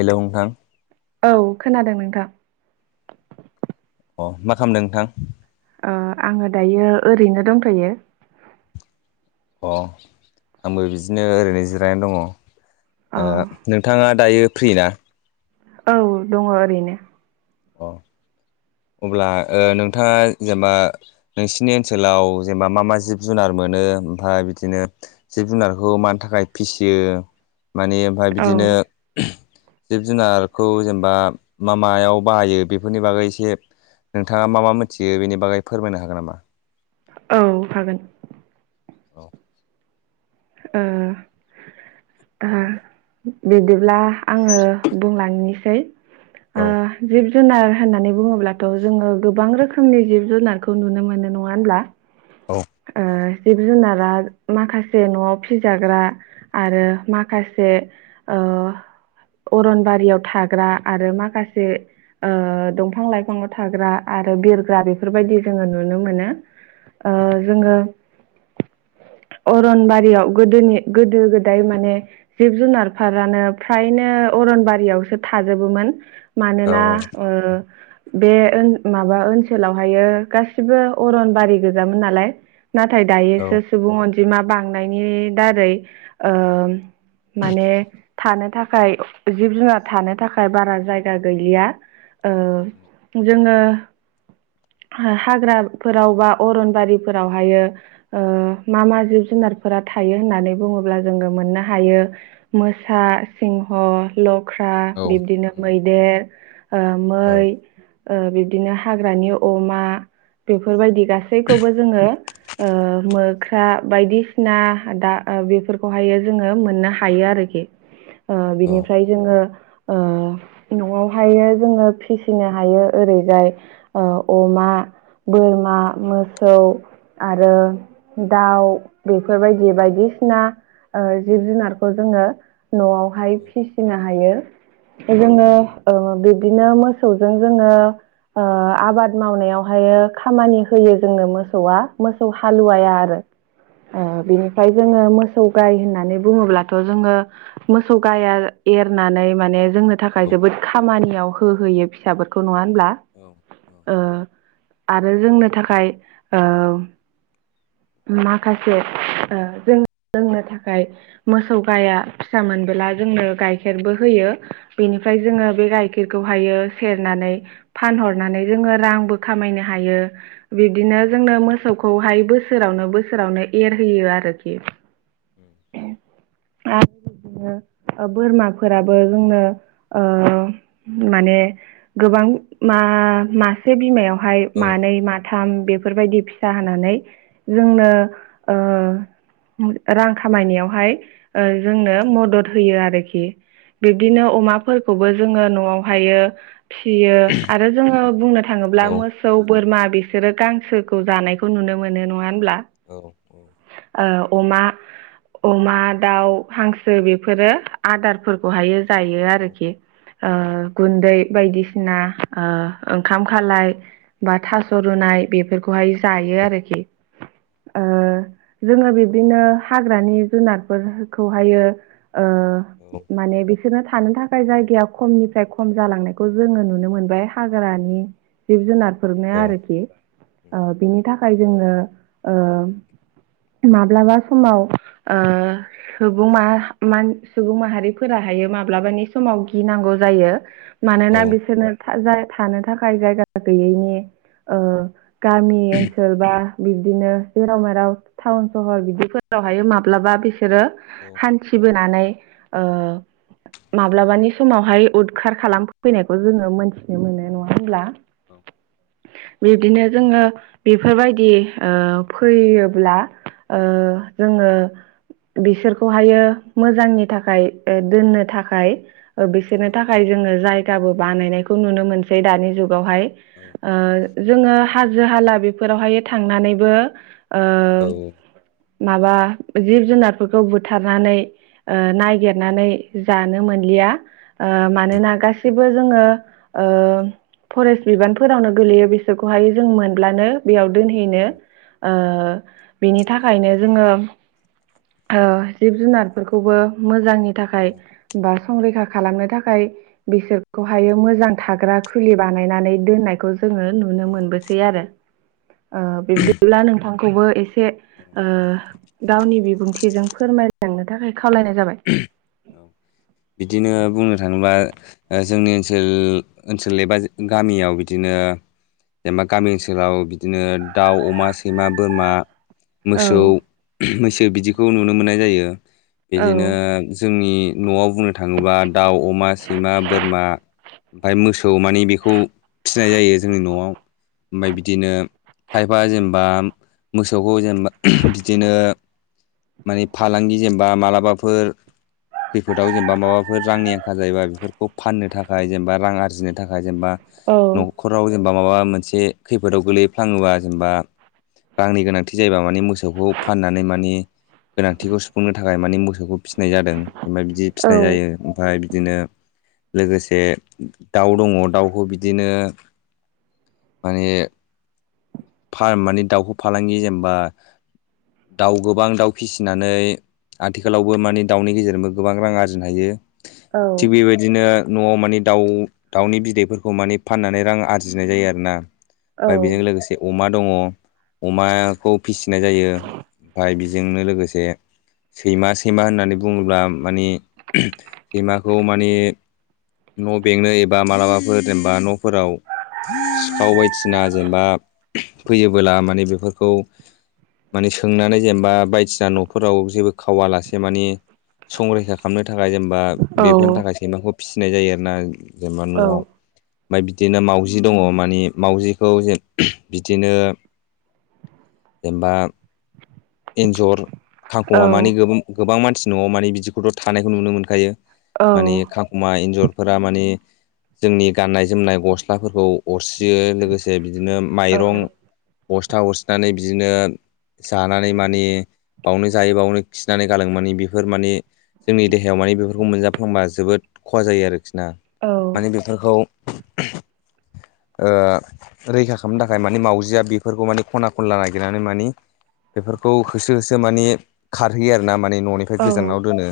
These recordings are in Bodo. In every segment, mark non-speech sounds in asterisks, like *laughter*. हेल' नोंथां औ खोनादों नोंथां अ मा खालामदों नोंथां। आङो दायो ओरैनो दंथ'यो अ आंबो बिदिनो ओरैनो जिरायनानै दङ औ ओ नोंथाङा दायो फ्रि ना औ दङ ओरैनो अ अब्ला ओ नोंथाङा जेनेबा नोंसिनि ओनसोलाव जेनेबा मा मा जिब-जुनारमो नो ओमफ्राय बिदिनो जिब-जुनारखौ मानि थाखाय फिसियो मानि ओमफ्राय औ बिदिनो जिब-जुनारखौ जेनेबा मा मायाव बाहायो बेफोरनि बागै एसे नोंथाङा मा मा मिथियो बेनि बागै फोरमायनो हागोन नामा? औ हागोन औ ओ ओ बिदिब्ला आङो बुंलांनोसै औ औ ओ जिब जुनार होननानै बुङोब्लाथ' जोङो गोबां रोखोमनि जिब-जुनारखौ नुनो मोनो नङा होनोमब्ला औ आ जिब-जुनारा माखासे न'आव फिजाग्रा आरो माखासे ओ अरनबारियाव थाग्रा आरो माखासे ओ दंफां-लाइफाङाव थाग्रा आरो बिरग्रा बेफोरबायदि जोङो नुनो मोनो। ओ जोङो अरनबारियाव गोदोनि गोदो गोदाय माने जिब-जुनार फ्रायनो अरनबारियावसो थाजोबोमोन मानोना औ ओ बे ओन माबा ओनसोलावहायो गासिबो अरन बारि गोजामोन नालाय नाथाय दायोसो सुबुं अनजिमा बांनायनि दारै ओ माने थानो थाखाय जिब-जुनार थानो थाखाय बारा जायगा गैलिया अ जोङो हा-हाग्राफोराव बा अरनबारिफोरावहायो अ मा मा जिब जु नारफोरा थायो होननानै बुङोब्ला जोङो मोननो हायो। मोसा, सिंह, लख्रा औ बिब्दिनो मैदेर ओ औ मै ओ बिब्दिनो हाग्रानि अमा बेफोरबायदि गासैखौबो जोङो ओ मो ख्रा बायदिसिना दा ओ बेफोरखौहायो जोङो मोननो हायो आरोखि। ओ औ बिनिफ्राय जोङो ओ न'आवहायो जोङो फिसिनो हायो ओरैजाय ओ अमा बोर मा मोसौ आरो दाउ बेफोरबायदि बायदिसिना ओ जिब जुनारफोर जोङो न'आवहाय फिसिनो हायो। जोङो ओ बिब दिनो मोसौजों जोङो अ आबाद मावनायाव हायो खामानि होयो जोंनो मो सौआ मोसौ हालुवाया आरो। ओ बिनिफ्राय जोङो मोसौ गाय होननानै बुङोब्लाथ' जोङो मोसौ गाइया एरनानै माने जोंनो थाखाय औ जोबोद खामानियाव होहोयो फिसाफोरखौ नङा होनब्ला। ओ आरो जोंनो थाखाय ओ माखासे ओ जों लोंनो थाखाय मोसौ गाइया फिसा मोनबोला जोंनो गाइखेरबो होयो बेनिफ्राय जोङो बे गाइखेरखौहायो सेरना नै फानहरनानै जोङो रांबो खामायनो हायो। औ बिब्दिनो जोंनो मोसौखौहाय बोसोरावनो बोसोरावनो एरहोयो आरोखि। उम आ बिदिनो ओ बोरमाफोराबो जोंनो ओ माने गोबां मा-मासे बिमायावहाय औ मानै माथाम बे फोरबायदि फिसा होनानै जोंनो ओ उम रां खामायनायावहाय ओ जोंनो मदद होयो आरोखि। औ बिब्दिनो अमाफोरखौबो जोङो न'आवहायो फियो आरो जोङो बुंनो औ उम औ उम थाङोब्ला औ मोसौ बोरमा बिसोरो गांसोखौ जानायखौ नुनो मोनो नङा होनब्ला? ओ अमा अमा दाउ हांसो बेफोरो आदारफोरखौहायो जायो आरोखि। ओ गुन्दै बायदिसिना ओ ओंखाम खालाय बा थास' रुना नाय बेफोरखौहाय जायो आरोखि। ओ जोङो बिब्दिनो हाग्रानि जुनारफोर खौहायो अ माने बि बिसोरनो थानो थाखाय जायगाया खमनिफ्राय खम जालांनायखौ जोङो नुनो मोनबाय हाग्रानि जिब जुनारफोरनाया आरोखि। ओ बिनि थाखाय जोङो ओ माब्लाबा समाव ओ सुबुं माह- मान- सुबुं माहारिफोराहायो माब्लाबानि समाव गिनांगौ जायो। औ मानोना बिसोरनो था- जा- थानो थाखाय जायगा गैयैनि ओ गामि ओनसोल बा बिब्दिनो जेराव मेराव टाउन सहर बिदिफोर हायो माब्लाबा बिसोरो हान्थिबोनानै ओ माब्लाबानि समावहाय उदखार खालामफैनायखौ जोङो मोनथिनो मोनो नङा होमब्ला? औ बिब्दिनो जोङो बेफोरबायदि ओ फैयोब्ला ओ जोङो बिसोरखौहायो मोजांनि थाखाय दोननो थाखाय बिसोरनो थाखाय जोङो जायगाबो बानायनायखौ नुनो मोनसै दानि जुग आवहाय जोङो हाजो हाला बेफोरावहाय थांनानैबो ओ, माबा जि जुनारफोरखौ बुथारनानै ओ नागिरनानै जानो मोन लिया ओ मानोना गासिबो जोङो ओ फरेस्ट बिबानफोरावनो गोलैयो बिसोरखौहाय जों मोनब्लानो बेयाव दोनहैनो ओ बिनि थाखायनो जोङो ओ जिब जुनारफोरखौबो मोजांनि थाखाय बा संरैखा खालामनो थाखाय बिसोरखौहायो मोजां थाग्रा खुलि बानायनानै दोननायखौ जोङो नुनो मोनबोसै आरो। ओ बिब्दिब्ला नोंथांखौबो एसे ओ गावनि बिबुंथि बिजों फोरमायलांनो थाखाय खावलायनाय जाबाय। औ *inaudible* बिदिनो बुंनो थाङोब्ला ओ जोंनि ओनसोल ओनसोल एबा गामियाव बिदिनो ओ जेनेबा गामि ओनसोलाव बिदिनो दाउ अमा सैमा बोरमा औ मोसौ मैसो बिदिखौ नुनो मोननाय जायो औ बिदिनो आंनि नआव बुंनो थाङोबा दाउ अमा सैमा बोरमा ओमफफ्राय मोसौ मानिे बेखौ फिसिनाय जायो जोंनि नआव ओमफफ्राय बिदिनो खायफा जेनेबा मोसौखौ जेनबा बिदिनो माने फालांगि जेनेबा मालाबाफोर खैफोदाव जेनेबा माबाफोर रांनि आंखाल जायोबा बेफोरखौ फाननो थाखाय जेनेबा रां आरजिनो थाखाय जेनेबा औ नखराव जेनेबा माबा मोनसे खैफोदाव गोलैफ्लाङोबा जेनेबा रांनि गोनांथि जायोबा माने मोसौखौ फाननानै माने गोनांथिखौ सुफुंनो थाखाय मानिे मोसौखौ फिसिनाय जादों जेनबा बिदि औ फिसिनाय जायो ओमफफ्राय बिदिनो लोगोसे दाउ दङ दाउखौ बिदिनो माने फार्म माने दाउखौ फालांगि जेनेबा दाउ गोबां दाउ फिसिनानै आथिखालावबो माने दाउनि गेजेरजोंबो गोबां रां आरजिनो हायो औ थिग बेबायदिनो नआव माने दाउ दाउनि बिदैफोरखौ माने फाननानै रां आरजिनाय जायो आरोना औ ओमफ्राय बेजों लोगोसे अमा दङ अमाखौ फिसिनाय जायो ओमफफ्राय जोंनो लोगोसे सैमा सैमा होननानै बुङोब्ला माने सैमाखौ माने न बेंनो एबा मालाबाफोर जेनेबा नफोराव सिखाव बायदिना जेनेबा फैयोबोला माने बेफोरखौ माने सोंनानै जेनेबा बायदिसिना नफोराव जेबो खावालासे मानिे संरैखा खालामनो थाखाय जेनबा बा औ बेफोरनि थाखाय सैमाखौ फिसिनाय जायो आरोना जेनेबा औ नआव। ओमफ्राय बिदिनो मावजि दङ मानिे मावजिखौ जे बिदिनो जेनबा एन्जर खांखमा मानिे गोबां गोबां मानसि नआव माने बिदिखौथ थानायखौ नुनो मोनखायो औ माने खांखमा एन्जर फोरा माने जोंनि गाननाय जोमनाय गस्लाफोरखौ अरस्रियो लोगोसे बि बिदिनो माइरं बस्था अरसिनानै बिदिनो जानानै मा माने बावनो जायो बावनो खिनानै गालांङो माने बेफोर माने जोंनि देहायाव मानि बेफोरखौ मोनजाफ्लांबा जोबोद खहा जायो आरोखि ना माने बेफोरखौ *unintelligible* ओ रैखा खालामनो थाखाय मानि मावजिया बेफोरखौ माने खना खनला नागिरनानै मानि बेफोरखौ होसो होसो माने खारहैयो आरोना माने ननिफ्राय गोजानाव दोनो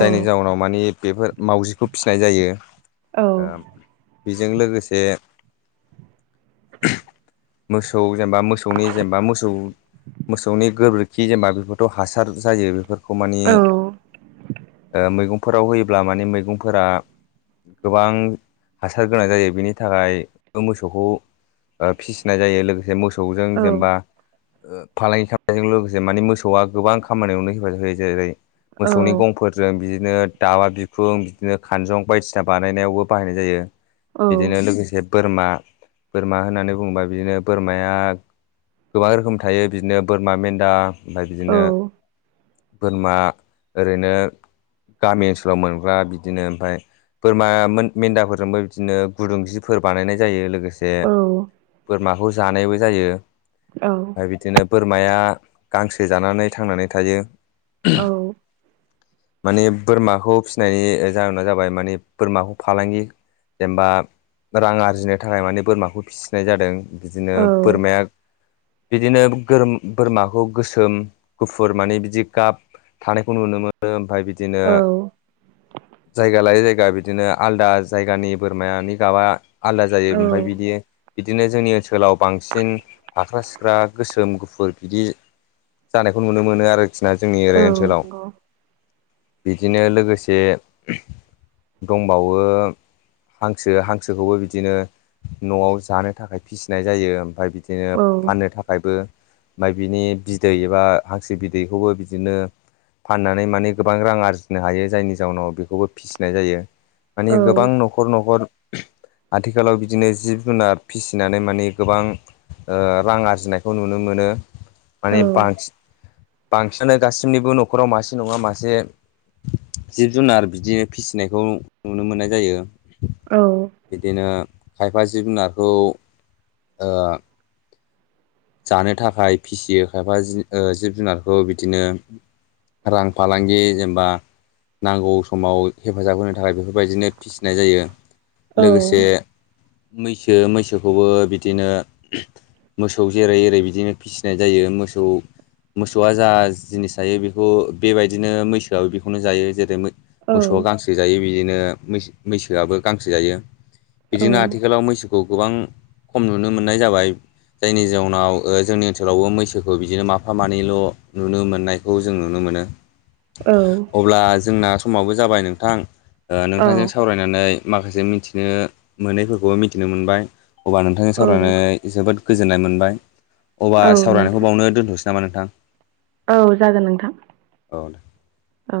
जायनि जाउनाव मानि बेफोर मावउजिखौ फिसिनाय जायो। औ ओम बेजों लोगोसे मोसौ जेनेबा मोसौनि जेनेबा मोसौ मोस सौनि गोबोरखि जेनेबा बेफोरथ हासार जायो बेफोरखौ मानि ओ मैगं फोराव होयोब्ला माने मैगंफोरा गोबां हासार गोनां जायो बेनि थाखाय बोमोसौखौ ओ फिसिनाय जायो लोगोसे मोसौजों जेनेबा ओ फालांगि खा जों लोगोसे मानि मोसौआ गोबां खामानियावनो हेफाजाब होयो जे-जेरै मोसौनि गंफोरजों बिदिनो दाबा बिखुं बिदिनो खानजं बायदिसिना बानायनायावबो बाहायनाय जायो बिदिनो लोगोसे बोरमा बोरमा होननानै बुङोबा बिदिनो बोरमाया गोबां रोखोम थायो बिदिनो बोरमा मेन्दा ओमफ्राय बिदिनो बोरमा ओरैनो गामि ओनसोलाव मोनग्रा बिदिनो ओमफाय बोरमा मोन मेन्दाफोरजोंबो बिदिनो गुदुं जिफोर बानायनाय जायो लोगोसे औ माखौ जानायबो जायो आरो बिदिनो बोरमाया गांसो जानानै थांनानै थायो औ माने बोरमाखौ फिसिनायनि जाहोना जाबाय माने बोरमाखौ फालांगि जेनेबा रां आरजिनो थाखाय माने बोरमाखौ फिसिनाय जादों बिदिनो बोरमाया बिदिनो गोरम बोरमाखौ गोसोम गुफुर माने बिदि गाब थानायखौ नुनो मोनो ओमफाय बिद बिदिनो जायगा लायै जाय जायगा बिदिनो आलदा जायगानि बोरमानि गाबा आलादा औ जायो औ ओमफाय बिदि बिदिनो जोंनि ओनसोलाव बांसिन फाख्रा सिख्रा गोसो सोम गुफुर बिदि जानायखौ नुनो मोनो आरोखि ना जोंनि ओरै ओनसोलाव नंगौ बिदिनो लोगोसे दंबावो हांसो हांसोखौबो बिदिनो नआव जानो थाखाय फिसिनाय जायो ओमफ्राय बिदिनो औ फाननो थाखायबो फाय बिनि बिदै एबा हांसो बिदैखौबो बिदिनो फाननानै माने गोबां रां आरजिनो हायो जायनि जाउनाव बेखौबो फिसिनाय जायो मानि गोबां औ नखर नखर आथिखालाव बिदिनो जिब जुनार फिसिनानै माने गोबां ओ रां आरजिनायखौ नुनो मोनो माने बांस बांसिनानो गासिबनिबो नखराव मासे नङा मासे जिब जुनार बिदिनो फिसिनायखौ नुनो मोननाय जायो औ बिदिनो खायफा जिब जुनारखौ ओ जानो थाखाय फिसियो खायफा जि ओ जिब जुनारखौ बिदिनो रां फालांगि जेनेबा नांगौ समाव हेफाजाब होनो थाखाय बेफोरबायदिनो फिसिनाय जायो औ लोगोसे मैसो मैसोखौबो बिदिनो मोस मोसौ जेरै एरै बिदिनो फिसिनाय जायो मोसौ मोसौआ जा जिनिस जायो बेखौ बेबायदिनो मैसोआबो बेखौनो जायो जेरै औ मोसौआ गांसो जायो बिदिनो मैसो मैसोआबो गांसो जायो बिदिनो आथिखालाव मैसोखौ गोबां खम नुनो मोननाय जाबाय जायनि जाउनाव ओ जोंनि ओनसोलावबो मैसोखौ बिदिनो माफा मानैल नुनो मोननायखौ जों नुनो मोनो औ अब्ला जोंना समावबो जाबाय नोंथां औ नोंथांजों सावरायनानै माखासे मिथिनो मोनैफोरखौबो मिथिनो मोनबाय अब्ला नोंथांजों सावरायनाय जोबोद गोजोननाय मोनबाय अब्ला औ सावरायनायखौ नोंथां बावनो दोन्थ'सै नामा नोंथां औ जागोन नोंथां औ औ